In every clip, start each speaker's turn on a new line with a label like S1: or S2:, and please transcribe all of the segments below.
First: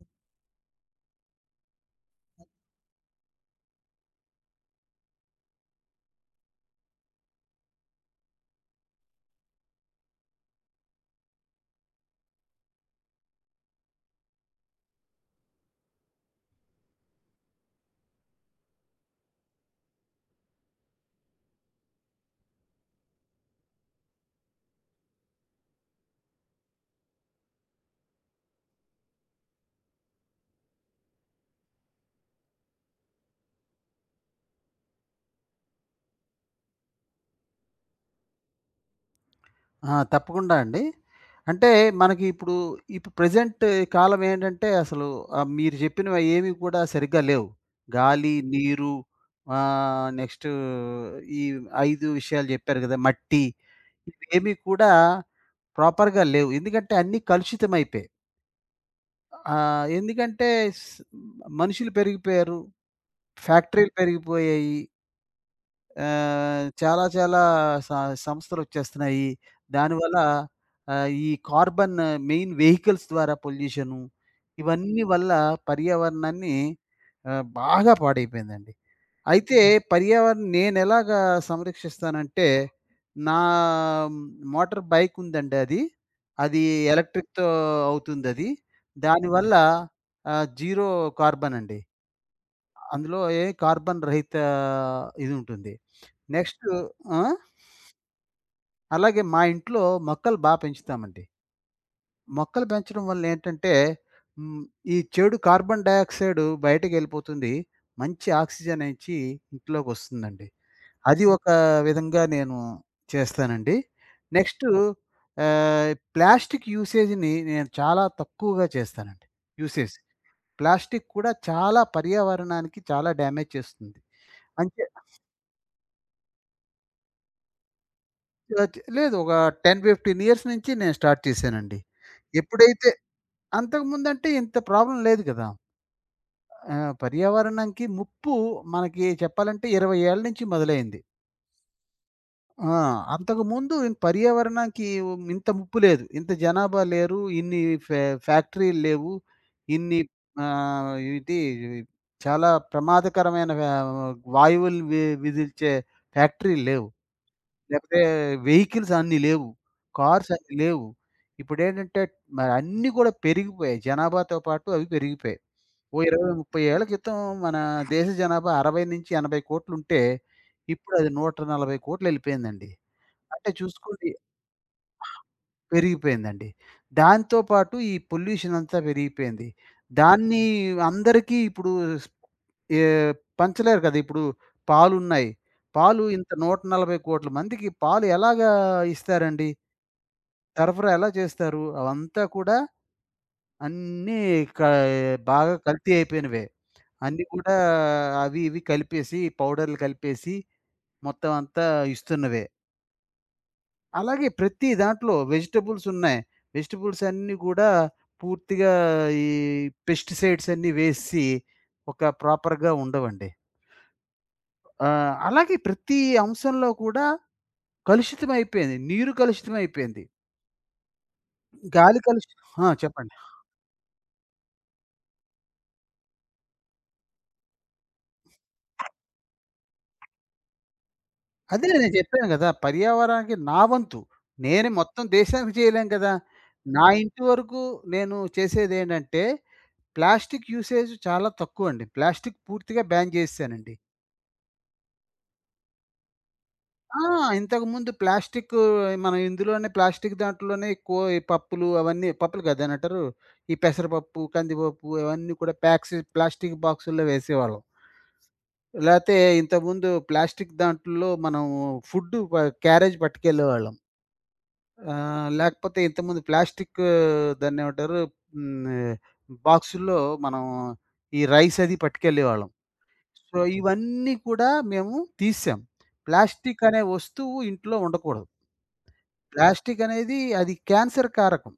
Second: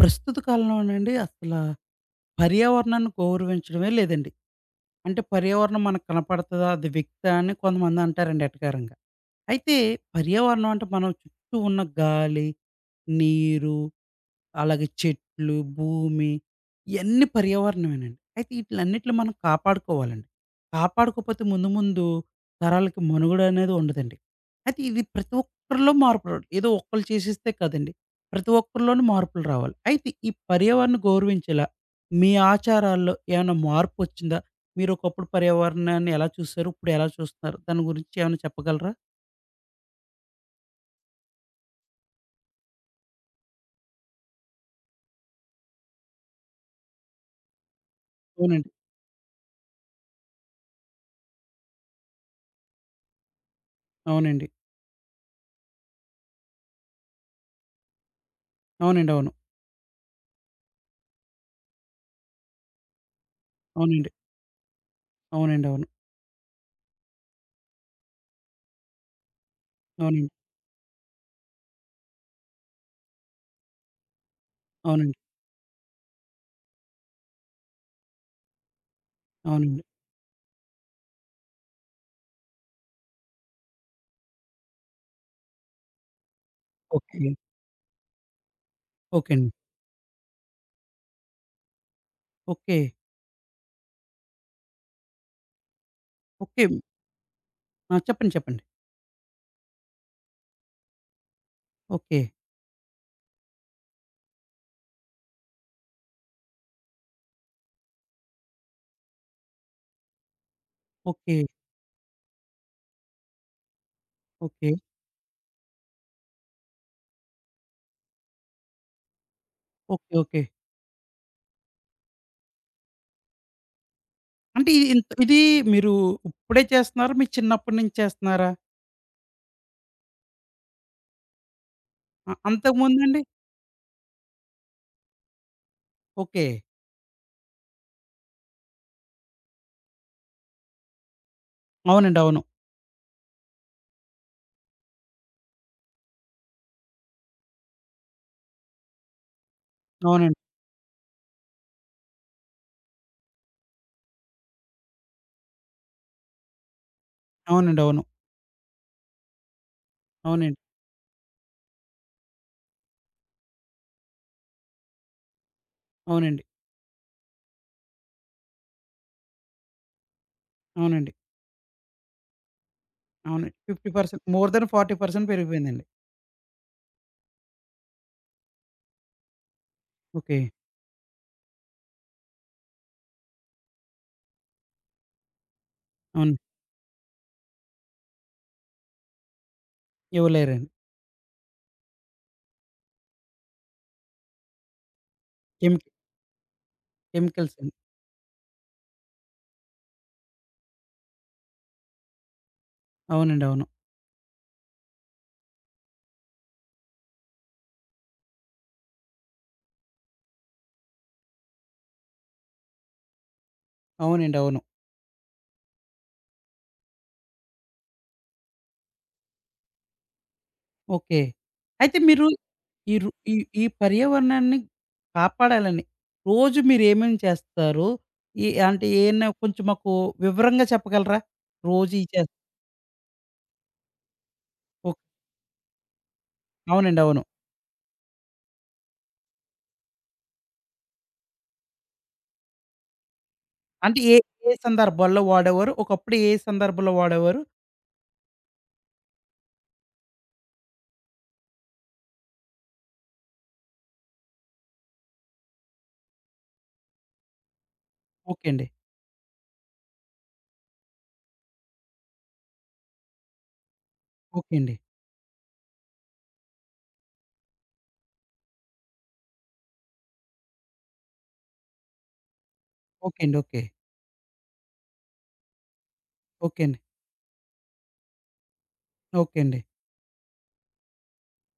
S1: ప్రస్తుత కాలంలోనండి అసలా పర్యావరణాన్ని గౌరవించడమే లేదండి. అంటే పర్యావరణం మనకు కనపడతదా? అది వ్యక్తా? అని కొంతమందంటారండి ఎటకారంగా. అయితే పర్యావరణం అంటే మనం చుట్టూ ఉన్న గాలి, నీరు, అలాగే చెట్లు, భూమి ఇయన్నీ పర్యావరణమేనండి. అయితే ఈటిలన్నిటిని మనం కాపాడుకోవాలండి. కాపాడుకోపోతే ముందు ముందు తరాలకి మనుగడ అనేది ఉండదండి. అయితే ఇది ప్రతి ఒక్కరిలో మార్పు రావాలి. ఏదో ఒక్కళ్ళు చేసేస్తే కాదండి. ప్రతి ఒక్కరిలోనూ మార్పులు రావాలి. అయితే ఈ పర్యావరణాన్ని గౌరవించేలా మీ ఆచారాల్లో ఏమైనా మార్పొచ్చిందా? మీరు ఒకప్పుడు పర్యావరణాన్ని ఎలా చూసారు? ఇప్పుడు ఎలా చూస్తున్నారు? దాని గురించి ఏమైనా చెప్పగలరా?
S2: ఆ! తప్పకుండా అండి. అంటే మనకి ఇప్పుడు, ఇప్పుడు ప్రెజెంట్ కాలం ఏంటంటే అసలు మీరు చెప్పినవి అయేవి కూడా సరిగ్గా లేవు. గాలి,
S1: అవునండి.
S2: నీరు, నెక్స్ట్ ఈ 5 విషయాలు చెప్పారు కదా! మట్టి,
S1: అవునండి.
S2: ఇవేమీ కూడా ప్రాపర్‌గా లేవు. ఎందుకంటే అన్నీ కలుషితమైపోయాయి.
S1: అవునండి. అవును.
S2: ఎందుకంటే స్ మనుషులు పెరిగిపోయారు. ఫ్యాక్టరీలు
S1: అవునండి.
S2: పెరిగిపోయాయి.
S1: అవునండి. అవును.
S2: చాలా చాలా స సంస్థలొచ్చేస్తున్నాయి. దానివల్ల
S1: అవునండి.
S2: ఈ కార్బన్, మెయిన్ వెహికల్స్ ద్వారా పొల్యూషను, ఇవన్నీ
S1: అవునండి.
S2: వల్ల పర్యావరణాన్ని బాగా పాడైపోయిందండి. అయితే
S1: అవునండి.
S2: పర్యావరణం నేనెలాగా సంరక్షిస్తానంటే, నా మోటార్ బైక్ ఉందండి అది. అది
S1: ఓకే.
S2: ఎలక్ట్రిక్‌తో అవుతుందది.
S1: ఓకే అండి.
S2: దానివల్ల జీరో కార్బన్ అండి.
S1: ఓకే.
S2: అందులో ఏ కార్బన్ రహిత ఇది ఉంటుంది. Next
S1: okay.
S2: ఓహ్! ఆ!
S1: ఆ! చెప్పండి. చెప్పండి.
S2: అలాగే మా ఇంట్లో మొక్కలు బా పెంచుతామండి.
S1: ఓకే.
S2: మొక్కలు పెంచడం వల్ల ఏంటంటే, హ్మ్, ఈ చెడు కార్బన్ డయాక్సైడ్ బయటకెళ్ళిపోతుంది. మంచి ఆక్సిజన్ ఇచ్చి ఇంట్లోకొస్తుందండి. అది
S1: ఓకే.
S2: ఒక విధంగా నేను చేస్తానండి. Next
S1: okay.
S2: ప్లాస్టిక్ యూసేజ్‌ని నేను చాలా తక్కువగా చేస్తానండి. యూసేజ్.
S1: ఓకే. ఓకే.
S2: ప్లాస్టిక్ కూడా చాలా పర్యావరణానికి చాలా డ్యామేజ్ చేస్తుంది.
S1: అంటే
S2: అంతే
S1: ఇది ఇంత ఇది మీరు ఇప్పుడే చేస్తున్నారా? మీ చిన్నప్పటి నుంచి చేస్తున్నారా?
S2: అద్ లేదు. ఒక 10, 15 ఇయర్స్ నుంచి నేను స్టార్ట్ చేశానండి.
S1: అంతకు
S2: ఎప్పుడైతే
S1: ముందండి?
S2: అంతకుముందంటే ఇంత ప్రాబ్లమ్ లేదు కదా!
S1: ఓకే.
S2: పర్యావరణంకి ముప్పు మనకి చెప్పాలంటే 20 ఏళ్ల నుంచి మొదలైంది.
S1: అవునండి. అవును.
S2: ఆ! అంతకుముందు పర్యావరణానికి ఇంత ముప్పు లేదు. ఇంత జనాభా లేరు. ఇన్ని ఫ్యా ఫ్యాక్టరీలు లేవు. ఇన్ని
S1: అవునండి.
S2: ఇది చాలా ప్రమాదకరమైన వాయువులు విదిల్చే ఫ్యాక్టరీలు లేవు.
S1: అవునండి.
S2: లేకపోతే
S1: అవును.
S2: వెహికల్స్ అన్నీ లేవు. కార్స్ అన్నీ
S1: అవునండి.
S2: లేవు. ఇప్పుడేంటంటే మరి అన్నీ కూడా పెరిగిపోయాయి. జనాభాతో పాటు అవి పెరిగిపోయాయి. ఓ 20,
S1: అవునండి.
S2: 30 ఏళ్ల క్రితం మన దేశ జనాభా 60-80 కోట్లుంటే, ఇప్పుడు అది
S1: అవునండి.
S2: 140 కోట్లెళ్ళిపోయిందండి. అంటే
S1: అవునండి.
S2: చూసుకోండి,
S1: 50% మోర్ థాన్ 40% పెరిగిపోయిందండి.
S2: పెరిగిపోయిందండి. దాంతో పాటు ఈ పొల్యూషన్ అంతా పెరిగిపోయింది.
S1: ఓకే.
S2: దాన్ని అందరికీ ఇప్పుడు స్ ఏ పంచలేరు కదా! ఇప్పుడు పాలున్నాయి. పాలు ఇంత
S1: అవును.
S2: 140,00,00,000 మందికి పాలు ఎలాగా ఇస్తారండి?
S1: ఇవ్వలేరండి.
S2: సరఫరా ఎలా చేస్తారు? అవంతా కూడా అన్నీ క బాగా
S1: కెమిక
S2: కల్తీ అయిపోయినవే. అన్నీ కూడా
S1: కెమికల్స్ అండి.
S2: అవి ఇవి కలిపేసి పౌడర్‌లు కలిపేసి మొత్తం అంతా ఇస్తున్నవే.
S1: అవునండి. అవును.
S2: అలాగే ప్రతి దాంట్లో వెజిటబుల్స్ ఉన్నాయి. వెజిటబుల్స్ అన్నీ గూడా పూర్తిగా ఈ పెస్టిసైడ్స్ అన్నీ వేసి ఒక ప్రాపర్‌గా ఉండవండి.
S1: అవునండి. అవును.
S2: అలాగే ప్రతి అంశంలో కూడా కలుషితమైపోయింది. నీరు కలుషితమైపోయింది.
S1: ఓకే. అయితే
S2: గాలి
S1: మీరు
S2: కలుషి ఆ!
S1: ఈ రు
S2: చెప్పండి.
S1: ఈ ఈ పర్యావరణాన్ని కాపాడాలని రోజు మీరేమేమి చేస్తారు? ఈ అంటే ఏయన్నా కొంచెం మాకు వివరంగా చెప్పగలరా?
S2: అదే నేను
S1: రోజు ఇది
S2: చెప్పాను
S1: చేస్
S2: గదా! పర్యావరణానికి నా వంతు. నేను
S1: ఓకే.
S2: మొత్తం దేశానికి చేయలేం కదా! నా
S1: అవునండి.
S2: ఇంటి
S1: అవును.
S2: వరకు నేను చేసేదేంటంటే, ప్లాస్టిక్ యూసేజ్ చాలా తక్కువండి. ప్లాస్టిక్ పూర్తిగా బ్యాన్ చేసేసానండి.
S1: అంటే ఏ ఏ సందర్భాల్లో వాడేవారు? ఒకప్పుడు ఏ సందర్భంలో
S2: ఆ!
S1: వాడేవారు?
S2: ఇంతకుముందు ప్లాస్టికు మనం ఇందులోనే ప్లాస్టిక్ దాంట్లోనే ఎక్కువ ఈ పప్పులు అవన్నీ పప్పులు కాదు దాన్నేంటారు? ఈ పెసరపప్పు, కందిపప్పు ఇవన్నీ కూడా ప్యాక్స్ ప్లాస్టిక్ బాక్సుల్లో వేసేవాళ్ళం.
S1: ఓకే అండి.
S2: లేతే ఇంతకుముందు ప్లాస్టిక్ దాంట్లో మనం ఫుడ్డు ప క్యారేజ్ పట్టుకెళ్ళేవాళ్ళం.
S1: ఓకే అండి.
S2: లేకపోతే ఇంతకుముందు ప్లాస్టిక్ దాన్నేమంటారు? హ్మ్. బాక్సుల్లో మనం ఈ రైస్ అది పట్టుకెళ్ళేవాళ్ళం.
S1: ఓకే అండి.
S2: So,
S1: okay.
S2: ఇవన్నీ కూడా మేము తీసేసాం. ప్లాస్టిక్
S1: ఓకే అండి.
S2: అనే వస్తువు ఇంట్లో ఉండకూడదు.
S1: ఓకే అండి.
S2: ప్లాస్టిక్ అనేది అది క్యాన్సర్ కారకం.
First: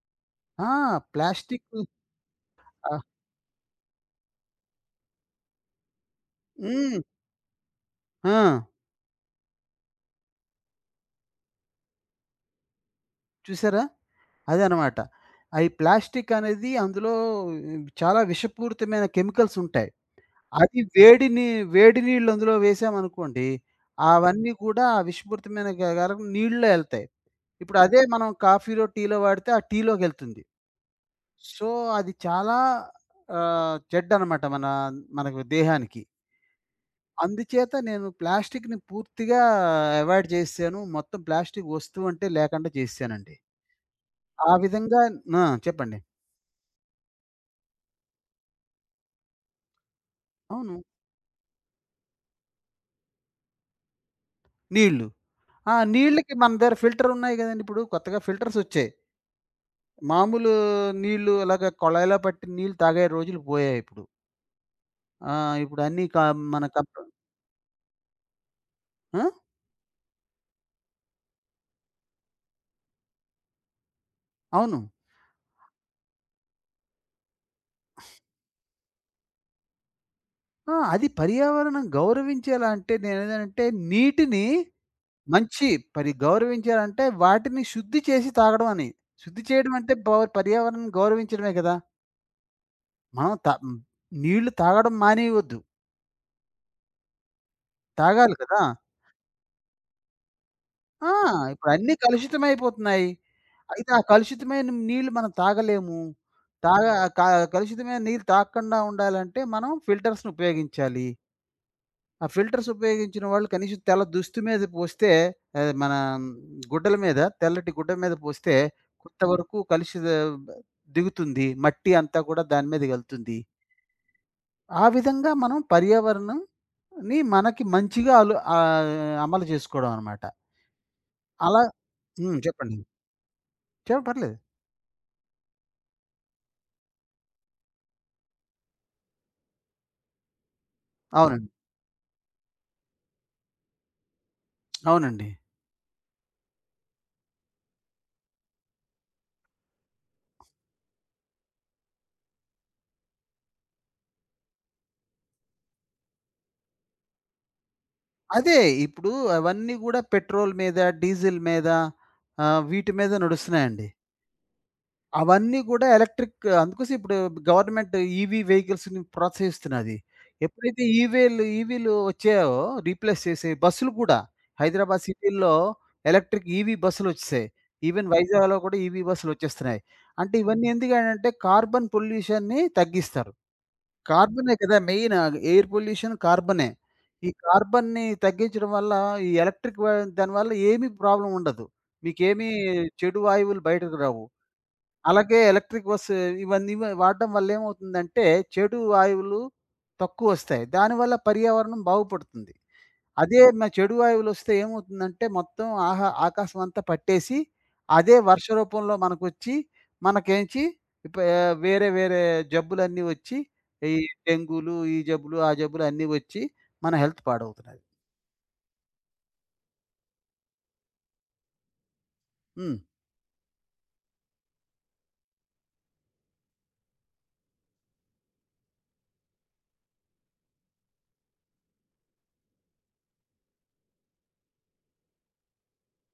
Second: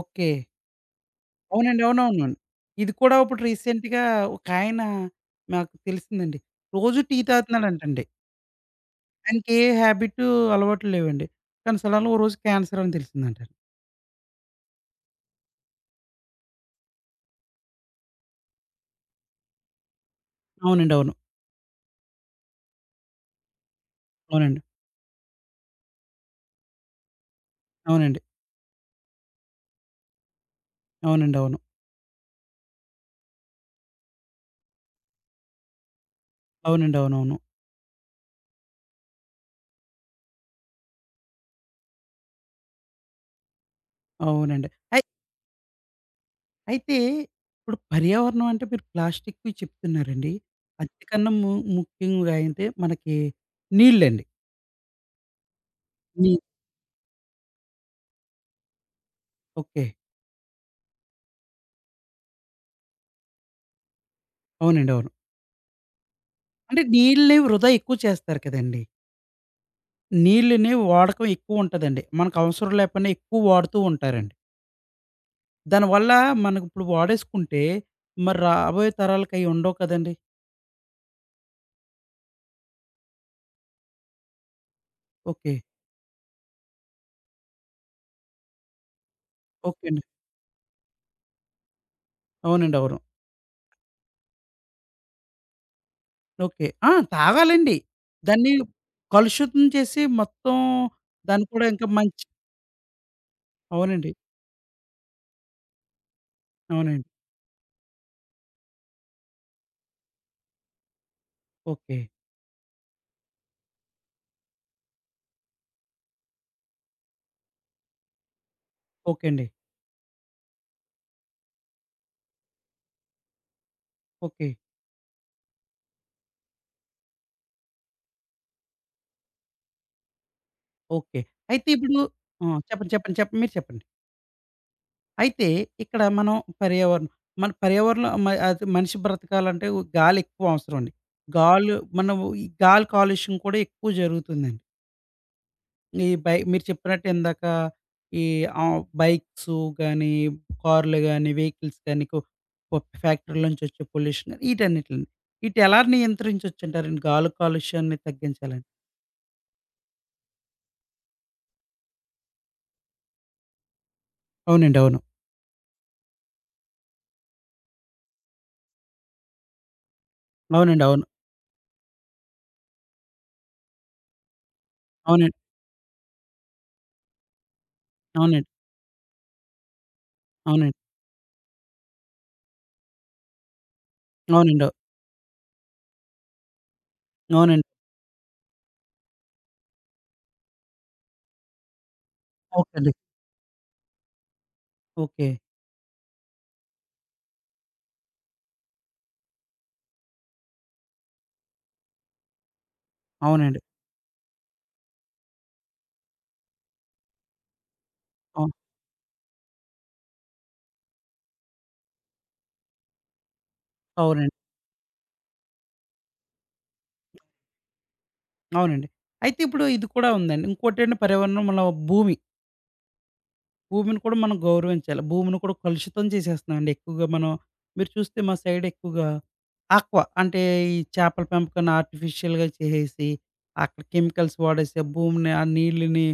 S1: ఓకే.
S2: ఆ! ప్లాస్టిక్కు
S1: అవునండి. అవునవునండి. ఇది
S2: ఆహ్,
S1: కూడా ఇప్పుడు రీసెంట్‌గా ఒకాయన నాకు తెలిసిందండి.
S2: హ్మ్.
S1: రోజు టీ తాగుతున్నాడంటండి.
S2: ఆ!
S1: ఆయనకి ఏ హ్యాబిటు, అలవాట్లు లేవండి. కానీ సడెన్‌గా ఓ రోజు క్యాన్సర్ అని తెలిసిందంటండి.
S2: చూసారా? అదనమాట. అయి ప్లాస్టిక్ అనేది అందులో చాలా విషపూరితమైన కెమికల్స్ ఉంటాయి. అది
S1: అవునండి. అవును.
S2: వేడి నీళ్ళు అందులో వేసామనుకోండి, అవన్నీ
S1: అవునండి.
S2: కూడా ఆ విషపూరితమైన కారకం నీళ్ళలో ఎళ్తాయి. ఇప్పుడు అదే
S1: అవునండి.
S2: మనం కాఫీలో, టీలో వాడితే ఆ టీలోకెళ్తుంది.
S1: అవునండి. అవును.
S2: సో, అది చాలా చెడ్డనమాట మనకు దేహానికి.
S1: అవునండి. అవునవును.
S2: అందుచేత నేను ప్లాస్టిక్‌ని పూర్తిగా అవాయిడ్ చేశాను. మొత్తం ప్లాస్టిక్ వస్తువు అంటే లేకుండా చేసేశానండి. ఆ
S1: అవునండి.
S2: విధంగా
S1: అయి
S2: ఆ! చెప్పండి.
S1: అయితే ఇప్పుడు పర్యావరణం అంటే మీరు ప్లాస్టిక్‌వి చెప్తున్నారండి.
S2: అవును.
S1: అంతకన్నా ముఖ్యంగా అంటే మనకి నీళ్ళండి.
S2: నీళ్ళు. ఆ! నీళ్ళకి
S1: నీ
S2: మన దగ్గర ఫిల్టర్ ఉన్నాయి కదండీ! ఇప్పుడు కొత్తగా ఫిల్టర్స్ వచ్చాయి.
S1: ఓకే.
S2: మామూలు నీళ్ళు అలాగా కొళాయిలో పట్టి నీళ్ళు తాగే రోజులు పోయాయి ఇప్పుడు.
S1: అవునండి. అవును.
S2: ఆ! ఇప్పుడు అన్నీ మన
S1: అంటే
S2: కప్
S1: నీళ్ళని వృధా ఎక్కువ చేస్తారు కదండీ!
S2: ఆ!
S1: నీళ్ళని వాడకం ఎక్కువుంటదండి. మనకు అవసరం లేకపోయినా ఎక్కువ వాడుతూ ఉంటారండి.
S2: అవును.
S1: దానివల్ల మనకిప్పుడు వాడేసుకుంటే, మరి రాబోయే తరాలకి అయి ఉండవు కదండీ!
S2: ఆ! అది పర్యావరణం గౌరవించేలా అంటే నేనేదనంటే నీటిని
S1: ఓకే.
S2: మంచి పరి గౌరవించారంటే వాటిని శుద్ధి చేసి తాగడం అని. శుద్ధి చేయడం
S1: ఓకే
S2: అంటే
S1: అండి.
S2: పవర్ పర్యావరణాన్ని గౌరవించడమే కదా!
S1: అవునండి. అవును.
S2: మనం త హ్మ్. నీళ్లు తాగడం మానేయొద్దు.
S1: ఓకే. ఆ! తాగాలండి.
S2: తాగాలి
S1: దాన్ని
S2: కదా!
S1: కలుషితం చేసి మొత్తం
S2: ఆ!
S1: దాన్ని కూడా
S2: ఇప్పుడు
S1: ఇంకా
S2: అన్నీ
S1: మంచి
S2: కలుషితమైపోతున్నాయి. అయితే ఆ
S1: అవునండి.
S2: కలుషితమైన నీళ్లు మనం తాగలేము. తాగ
S1: అవునండి.
S2: క కలుషితమైన నీళ్ళు తాగకుండా ఉండాలంటే మనం ఫిల్టర్స్‌ని ఉపయోగించాలి.
S1: ఓకే.
S2: ఆ ఫిల్టర్స్ ఉపయోగించిన వాళ్ళు కనీసం తెల్ల దుస్తు మీద పోస్తే అది మన గుడ్డల మీద తెల్లటి గుడ్డ మీద పోస్తే
S1: ఓకే అండి.
S2: కొంతవరకు కలిసి దిగుతుంది. మట్టి అంతా కూడా దాని మీదకెళ్తుంది.
S1: ఓకే.
S2: ఆ విధంగా మనం పర్యావరణంని మనకి మంచిగా అమలు చేసుకోవడం అనమాట.
S1: ఓకే.
S2: అలా
S1: అయితే ఇప్పుడు ఆ!
S2: చెప్పండి.
S1: చెప్పండి. చెప్పండి. చెప్పండి. మీరు చెప్పండి.
S2: చె పర్లేదు.
S1: అయితే ఇక్కడ మనం పర్యావరణం మన పర్యావరణం అది మనిషి బ్రతకాలంటే గాలి ఎక్కువ అవసరం అండి.
S2: అవునండి.
S1: గాలి మనం ఈ గాలి కాలుష్యం కూడా ఎక్కువ జరుగుతుందండి.
S2: అవునండి.
S1: ఈ బై మీరు చెప్పినట్టు ఇందాక ఈ బైక్సు గానీ, కార్లు గానీ, వెహికల్స్ గానీ కు కు ఫ్యాక్టరీల నుంచి వచ్చే పొల్యూషన్ గానీ ఈటన్నిటిలిని. ఈటెలా నియంత్రించొచ్చంటారండి గాలి కాలుష్యాన్ని
S2: అదే
S1: తగ్గించాలని?
S2: ఇప్పుడు అవన్నీ గూడా పెట్రోల్ మీద, డీజిల్ మీద వీటి మీద నడుస్తున్నాయండి.
S1: అవునండి. అవును.
S2: అవన్నీ గూడా ఎలక్ట్రిక్ అందుకోసం ఇప్పుడు గవర్నమెంట్ ఈవీ వెహికల్స్‌ని ప్రోత్సహిస్తున్నది. ఎప్పుడైతే
S1: అవునండి. అవును.
S2: ఈవీలు వచ్చాయో రీప్లేస్ చేసే బస్సులు కూడా హైదరాబాద్
S1: అవునండి.
S2: సిటీల్లో ఎలక్ట్రిక్ ఈవీ బస్సులొచ్చేసాయి. ఈవెన్
S1: అవునండి.
S2: వైజాగ్‌లో కూడా ఈవీ బస్సులొచ్చేస్తున్నాయి. అంటే ఇవన్నీ
S1: అవునండి.
S2: ఎందుకనంటే కార్బన్ పొల్యూషన్‌ని తగ్గిస్తారు. కార్బనే
S1: అవునండి.
S2: కదా! మెయిన్ ఎయిర్ పొల్యూషన్ కార్బనే. ఈ
S1: అవునండి.
S2: కార్బన్‌ని తగ్గించడం వల్ల ఈ ఎలక్ట్రిక్ వ దానివల్ల ఏమి ప్రాబ్లమ్ ఉండదు. మీకేమీ
S1: ఓకే అండి.
S2: చెడు వాయువులు బయటకు రావు.
S1: ఓకే.
S2: అలాగే ఎలక్ట్రిక్ బస్ ఇవన్నీ వాడడం వల్ల ఏమవుతుందంటే, చెడు వాయువులు తక్కువొస్తాయి. దానివల్ల పర్యావరణం బాగుపడుతుంది. అదే
S1: అవునండి.
S2: చెడు వాయువులొస్తే ఏమవుతుందంటే, మొత్తం ఆకాశం అంతా పట్టేసి, అదే వర్ష
S1: అవును.
S2: రూపంలో మనకొచ్చి, మనకేంచి వేరే వేరే జబ్బులన్నీ వచ్చి, ఈ
S1: అవునండి.
S2: డెంగూలు, ఈ జబ్బులు, ఆ జబ్బులు అన్నీ వచ్చి, మన హెల్త్ పాడవుతున్నది.
S1: అవునండి. అయితే ఇప్పుడు ఇది కూడా ఉందండి. ఇంకోటేంటి పర్యావరణం మన భూమి.
S2: హ్మ్.
S1: భూమిని కూడా మనం గౌరవించాలి. భూమిని కూడా కలుషితం చేసేస్తున్నామండి ఎక్కువగా మనం. మీరు చూస్తే మా సైడ్ ఎక్కువగా ఆక్వా అంటే ఈ చేపల పెంపకాన్ని ఆర్టిఫిషియల్‌గా చేసేసి, అక్కడ కెమికల్స్ వాడేసి, ఆ భూమిని ఆ నీళ్ళని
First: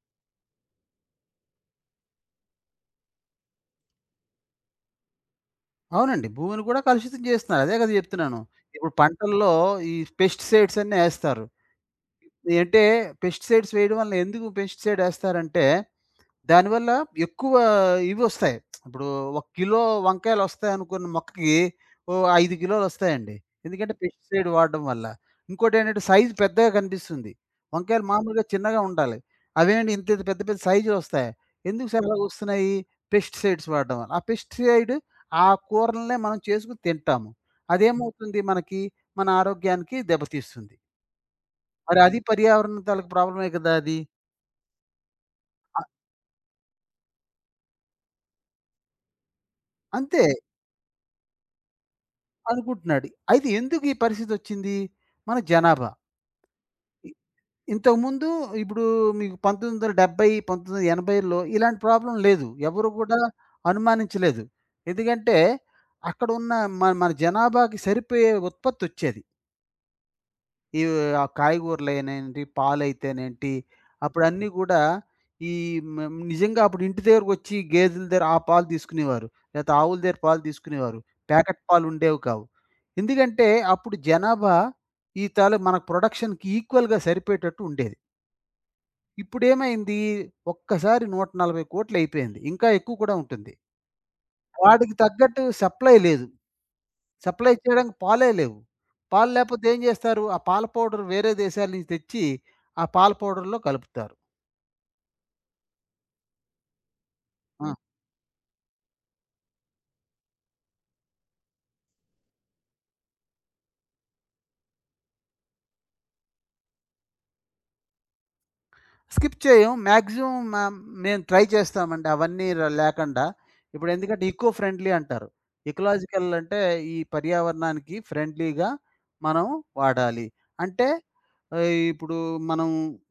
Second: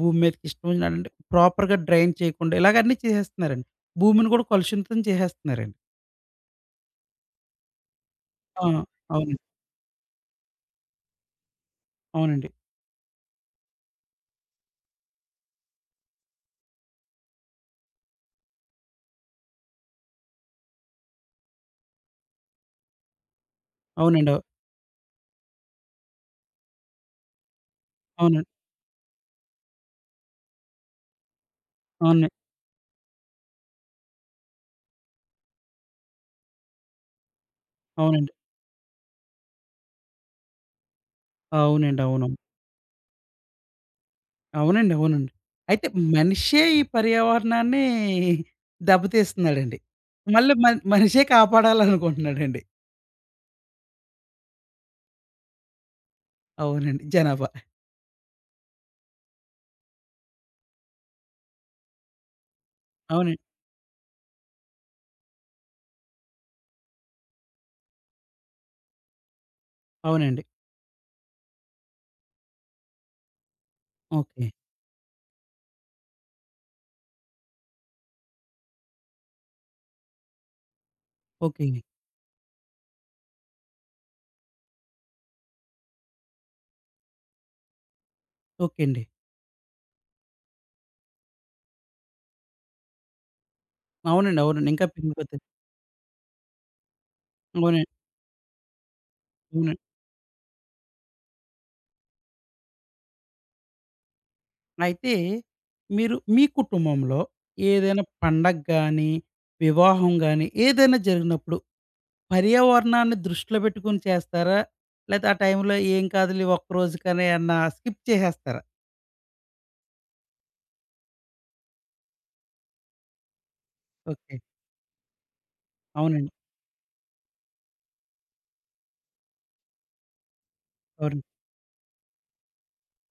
S1: భూమి మీదకి ఇష్టం వచ్చినట్టు ప్రాపర్‌గా డ్రైన్ చేయకుండా ఇలాగ అన్నీ చేసేస్తున్నారండి. భూమిని కూడా కలుషితం చేసేస్తున్నారండి.
S2: అవునండి. భూమిని కూడా కలుషితం చేస్తున్నారు. అదే కదా చెప్తున్నాను.
S1: ఆ!
S2: ఇప్పుడు
S1: అవునండి.
S2: పంటల్లో ఈ పెస్టిసైడ్స్ అన్ని ఏస్తారు.
S1: అవునండి.
S2: అంటే పెస్టిసైడ్స్ వేయడం వల్ల ఎందుకు పెస్టిసైడ్ ఏస్తారంటే, దానివల్ల ఎక్కువ ఇవొస్తాయి. ఇప్పుడు 1 కిలో వంకాయలొస్తాయనుకున్న మొక్కకి, ఓహ్! 5 కిలోలొస్తాయండి. ఎందుకంటే
S1: అవునండి. అవు
S2: పెస్టిసైడ్ వాడడం వల్ల. ఇంకోటేంటంటే సైజు పెద్దగా కనిపిస్తుంది. వంకాయలు
S1: అవునండి.
S2: మామూలుగా
S1: అవును.
S2: చిన్నగా ఉండాలి. అవేంటి ఇంత ఇంత పెద్ద పెద్ద సైజులొస్తాయి. ఎందుకు సార్
S1: అవునండి.
S2: అలాగొస్తున్నాయి? పెస్టిసైడ్స్ వాడడం వల్ల. ఆ పెస్టిసైడ్ ఆ కూరలనే మనం చేసుకొని తింటాము.
S1: అవునండి.
S2: అదేమవుతుంది మనకి, మన ఆరోగ్యానికి దెబ్బతీస్తుంది. మరి
S1: అవునండి.
S2: అది
S1: అవును.
S2: పర్యావరణ తాలూకు ప్రాబ్లమే కదా అది.
S1: అవునండి. అవునండి.
S2: అ
S1: అయితే మనిషే ఈ పర్యావరణాన్ని దెబ్బతీస్తున్నాడండి.
S2: అంతే
S1: మళ్ళీ మనిషే కాపాడాలనుకుంటున్నాడండి.
S2: అనుకుంటున్నాడు. అయితే ఎందుకు ఈ పరిస్థితొచ్చింది? మన జనాభా.
S1: అవునండి.
S2: ఇ
S1: జనాభా.
S2: ఇంతకుముందు ఇప్పుడు మీకు 1970, 1980లో ఇలాంటి ప్రాబ్లమ్ లేదు. ఎవరు కూడా
S1: అవునండి.
S2: అనుమానించలేదు. ఎందుకంటే అక్కడున్న మన మన జనాభాకి సరిపోయే ఉత్పత్తొచ్చేది.
S1: అవునండి.
S2: ఇవి ఆ కాయగూరలనేంటి, పాలైతేనేంటి,
S1: ఓకే.
S2: అప్పుడన్నీ గూడా ఈ మేం నిజంగా అప్పుడు ఇంటి దగ్గరకొచ్చి గేదెల దగ్గర ఆ పాలు తీసుకునేవారు. లేతే ఆవుల దగ్గర పాలు తీసుకునేవారు. Packet
S1: okay.
S2: పాలుండేవి కావు. ఎందుకంటే అప్పుడు జనాభా ఈ తాలూ మన ప్రొడక్షన్‌కి ఈక్వల్‌గా సరిపోయేటట్టు ఉండేది.
S1: ఓకే అండి.
S2: ఇప్పుడేమైంది ఒక్కసారి 140,00,00,000 అయిపోయింది. ఇంకా ఎక్కువ కూడా ఉంటుంది.
S1: అవునండి. అవునండి. ఇంకా
S2: వాటికి తగ్గట్టు
S1: పెరిగిపోతది.
S2: సప్లై లేదు. సప్లై
S1: అవునండి.
S2: చేయడానికి పాలే లేవు. పాలు లేపోతే ఏం
S1: అవునండి.
S2: జేస్తారు? ఆ పాల పౌడర్ వేరే దేశాల నుంచి తెచ్చి, ఆ పాల పౌడర్‌లో కలుపుతారు.
S1: అయితే మీరు మీ కుటుంబంలో
S2: ఆ!
S1: ఏదైనా పండగ గాని, వివాహం గాని ఏదైనా జరిగినప్పుడు పర్యావరణాన్ని దృష్టిలో పెట్టుకొని చేస్తారా? లేతే ఆ టైంలో ఏం కాదులే ఒక్కరోజుకని అన్న స్కిప్ చేసేస్తారా?
S2: స్కిప్ చేయం. మాక్సిమం మేము ట్రై చేస్తామండి అవన్నీ ర లేకుండా. ఇప్పుడు ఎందుకంటే
S1: ఓకే.
S2: ఇకో ఫ్రెండ్లీ అంటారు. ఇకలాజికల్
S1: అవునండి.
S2: అంటే ఈ పర్యావరణానికి ఫ్రెండ్లీగా మనం వాడాలి. అంటే
S1: అవునండి.
S2: ఇప్పుడు మనం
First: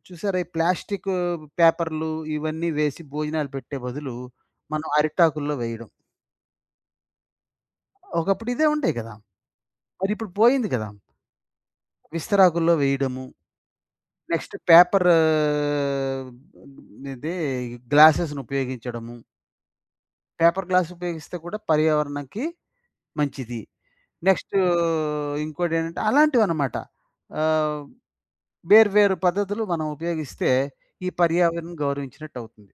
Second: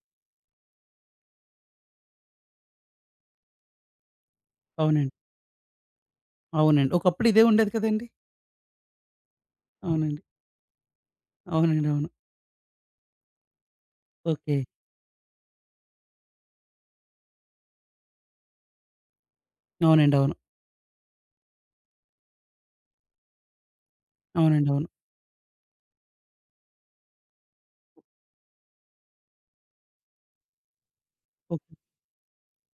S2: చూసారా ఈ ప్లాస్టికు పేపర్‌లు ఇవన్నీ వేసి భోజనాలు పెట్టే బదులు, మనం
S1: అవునండి.
S2: అరిటాకుల్లో వేయడం.
S1: అవునండి. ఒకప్పుడు ఇదే ఉండేది కదండీ!
S2: ఒకప్పుడు ఇదే ఉంటాయి కదా!
S1: అవునండి.
S2: మరిప్పుడు పోయింది కదా!
S1: అవునండి. అవును.
S2: విస్తరాకుల్లో వేయడము, నెక్స్ట్
S1: ఓకే.
S2: పేపర్ ఇది గ్లాసెస్‌ని ఉపయోగించడము.
S1: అవునండి. అవును.
S2: పేపర్ గ్లాస్ ఉపయోగిస్తే కూడా పర్యావరణానికి మంచిది. నెక్స్ట్
S1: అవునండి. అవును.
S2: ఇంకోటేంటంటే అలాంటివన్నమాట. ఆహ్, వేరు వేరు పద్ధతులు మనం ఉపయోగిస్తే ఈ పర్యావరణం
S1: ఓకే.
S2: గౌరవించినట్టవుతుంది.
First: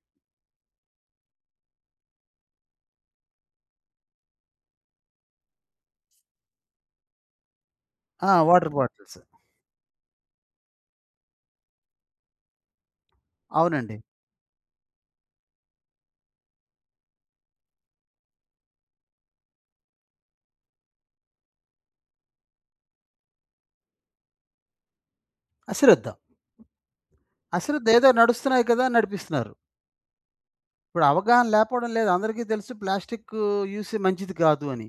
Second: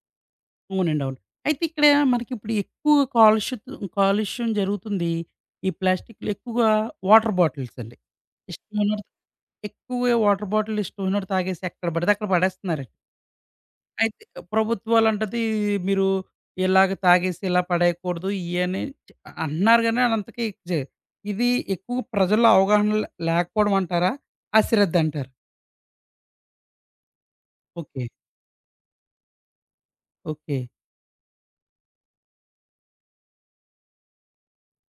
S1: అవునండి. అవును. అయితే ఇక్కడ మనకిప్పుడు ఎక్కువ కాలుష్యం జరుగుతుంది. ఈ ప్లాస్టిక్‌లు ఎక్కువగా వాటర్ బాటిల్స్ అండి.
S2: ఆ! వాటర్
S1: ఇష్టమున్నోడు
S2: బాటిల్స్.
S1: ఎక్కువగా వాటర్ బాటిల్ ఇష్టమున్నోడు తాగేసి ఎక్కడ పడితే అక్కడ పడేస్తున్నారండి.
S2: అవునండి.
S1: అయితే ప్రభుత్వాలంటది మీరు ఇలాగ తాగేసి ఇలా పడేయకూడదు ఇయి అని చె అంటున్నారు గానీ అదంతకీ జె ఇది ఎక్కువ ప్రజల్లో అవగాహన లేకపోవడం అంటారా? అశ్రద్ధ అంటారు.
S2: అశ్రద్ధ. అశ్రద్ధ
S1: ఓకే.
S2: ఏదో నడుస్తున్నాయి కదా! నడిపిస్తున్నారు.
S1: ఓకే.
S2: ఇప్పుడు అవగాహన లేకపోవడం లేదు. అందరికీ తెలుసు ప్లాస్టిక్ యూస్ మంచిది కాదు అని.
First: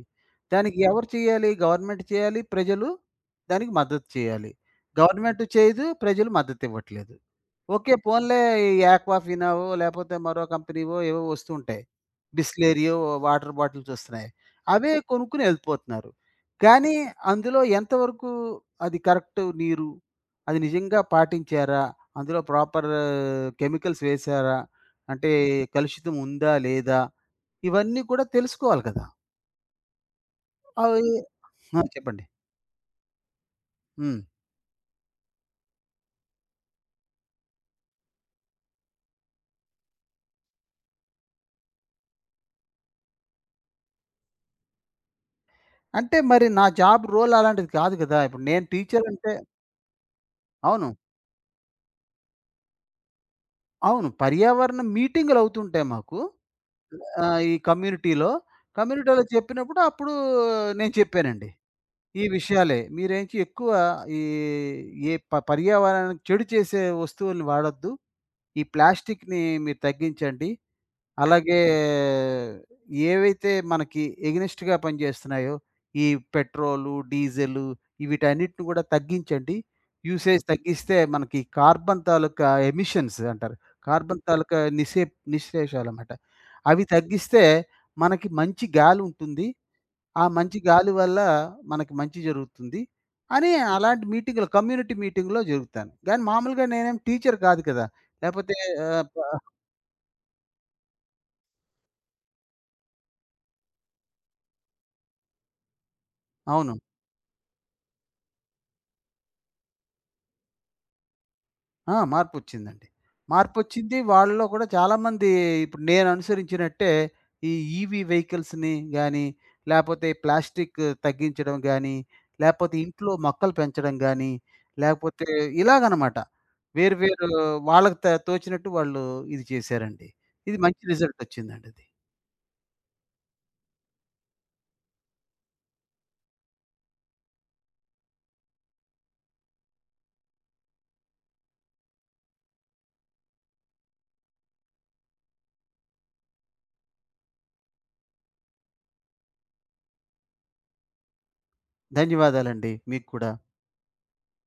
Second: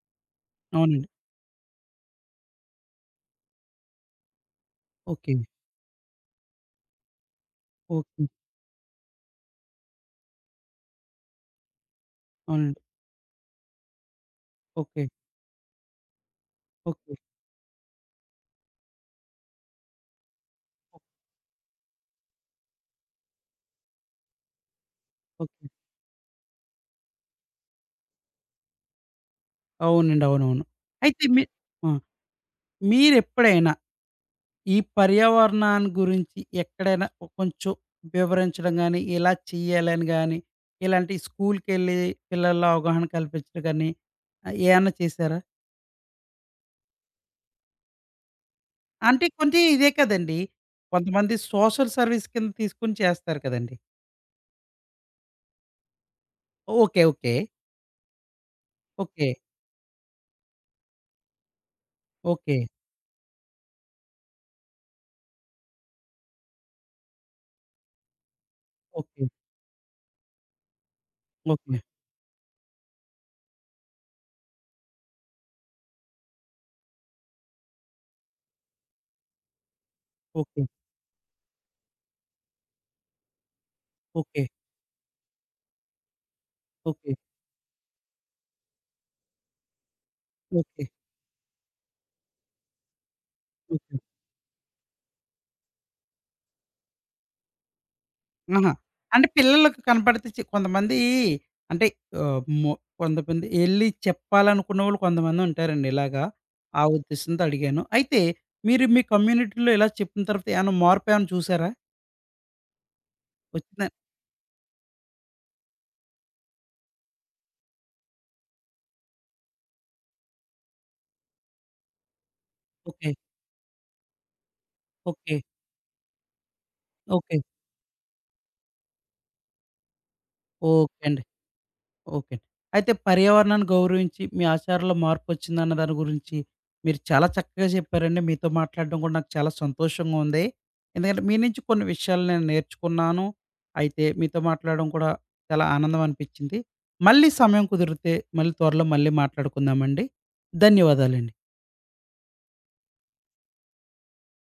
S2: దానికి ఎవరు
S1: అవునండి.
S2: చేయాలి? గవర్నమెంట్ చేయాలి. ప్రజలు దానికి మద్దతు చేయాలి.
S1: ఓకే.
S2: గవర్నమెంట్ చేయదు. ప్రజలు మద్దతివ్వట్లేదు. ఓకే.
S1: ఓకే.
S2: పోన్లే ఈ యాక్వాఫినావో లేపోతే మరో కంపెనీవో ఏవో వస్తుంటాయి.
S1: అవునండి.
S2: బిస్లేరియో వాటర్ బాటిల్స్ వస్తున్నాయి. అవే
S1: ఓకే.
S2: కొనుక్కొని ఎళ్ళిపోతున్నారు. కానీ
S1: ఓకే.
S2: అందులో ఎంతవరకు అది కరెక్ట్ నీరు? అది నిజంగా పాటించారా? అందులో ప్రాపర్ కెమికల్స్ వేశారా? అంటే
S1: ఓకే.
S2: కలుషితం ఉందా? లేదా? ఇవన్నీ కూడా తెలుసుకోవాలి కదా!
S1: అవునండి. అవునవును.
S2: అవి
S1: అయితే మీ
S2: ఆ!
S1: ఆ!
S2: చెప్పండి.
S1: మీరెప్పుడైనా
S2: హ్మ్.
S1: ఈ పర్యావరణాన్ని గురించి ఎక్కడైనా కొంచెం వివరించడం గానీ, ఇలా చేయాలని గానీ, ఇలాంటి స్కూల్‌కెళ్ళి పిల్లల్లో అవగాహన కల్పించడం గానీ, ఏమన్నా చేశారా?
S2: అంటే మరి నా జాబ్ రోల్ అలాంటిది కాదు కదా! ఇప్పుడు నేను టీచర్
S1: అంటే
S2: అంటే
S1: కొంచెం ఇదే కదండీ!
S2: అవును.
S1: కొంతమంది సోషల్ సర్వీస్ కింద తీసుకొని చేస్తారు కదండీ!
S2: అవును. పర్యావరణ మీటింగులవుతుంటాయి మాకు.
S1: ఓకే. ఓకే.
S2: ఈ కమ్యూనిటీలో. కమ్యూనిటీలో
S1: ఓకే.
S2: చెప్పినప్పుడు అప్పుడు నేను చెప్పానండి. ఈ
S1: ఓకే.
S2: విషయాలే. మీరేంచి ఎక్కువ ఈ ఏ ప పర్యావరణానికి చెడు చేసే వస్తువుల్ని వాడొద్దు. ఈ
S1: ఓకే.
S2: ప్లాస్టిక్‌ని మీరు తగ్గించండి. అలాగే
S1: ఓకే.
S2: ఏవైతే మనకి ఎగనెస్ట్‌గా పనిచేస్తున్నాయో, ఈ పెట్రోలు, డీజిలు వీటన్నిటిని కూడా తగ్గించండి. Usage
S1: okay.
S2: తగ్గిస్తే మనకి కార్బన్ తాలూకా ఎమిషన్స్ అంటారు. Carbon
S1: okay.
S2: తాలూకా నిశ్శేషాలన్నమాట. అవి
S1: ఓకే.
S2: తగ్గిస్తే మనకి మంచి గాలి ఉంటుంది. ఆ మంచి
S1: ఓకే.
S2: గాలి వల్ల మనకి మంచి జరుగుతుంది అని
S1: ఓకే.
S2: అలాంటి మీటింగ్‌లో కమ్యూనిటీ మీటింగ్‌లో జరుగుతాను. కానీ మామూలుగా నేనేం టీచర్ కాదు కదా! లేపోతే
S1: ఆహా!
S2: ఆహ్, ప
S1: అంటే పిల్లలకి కనపడితే కొంతమంది అంటే ఆహ్, మొ కొంతమంది ఎళ్లి చెప్పాలనుకున్నోళ్ళు కొంతమందుంటారండి ఇలాగా.
S2: అవును.
S1: ఆ ఉద్దేశంతో అడిగాను. అయితే మీరు మీ కమ్యూనిటీలో ఇలా చెప్పిన తర్వాత ఏమన్నా మార్పేమన్నా చూసారా?
S2: ఆ! మార్పొచ్చిందండి.
S1: వచ్చిందా?
S2: మార్పొచ్చింది. వాళ్ళలో కూడా చాలామంది ఇప్పుడు నేను అనుసరించినట్టే ఈ ఈవీ వెహికల్స్‌ని గానీ, లేపోతే ప్లాస్టిక్ తగ్గించడం గానీ, లేపోతే
S1: ఓకే.
S2: ఇంట్లో మొక్కలు పెంచడం గానీ, లేపోతే
S1: ఓకే.
S2: ఇలాగనమాట. వేరు వేరు
S1: ఓకే.
S2: వాళ్ళకి తోచినట్టు వాళ్ళు ఇది చేశారండి. ఇది మంచి
S1: ఓకే అండి.
S2: రిజల్టొచ్చిందండది.
S1: ఓకే. అయితే పర్యావరణాన్ని గౌరవించి మీ ఆచారాల్లో మార్పొచ్చిందన్న దాని గురించి మీరు చాలా చక్కగా చెప్పారండి. మీతో మాట్లాడడం కూడా నాకు చాలా సంతోషంగా ఉంది. ఎందుకంటే మీ నుంచి కొన్ని విషయాలు నేను నేర్చుకున్నాను. అయితే మీతో మాట్లాడడం కూడా చాలా ఆనందం అనిపించింది. మళ్ళీ సమయం కుదిరితే మళ్ళీ త్వరలో మళ్ళీ మాట్లాడుకుందామండి. ధన్యవాదాలండి.
S2: ధన్యవాదాలండి మీకు కూడా.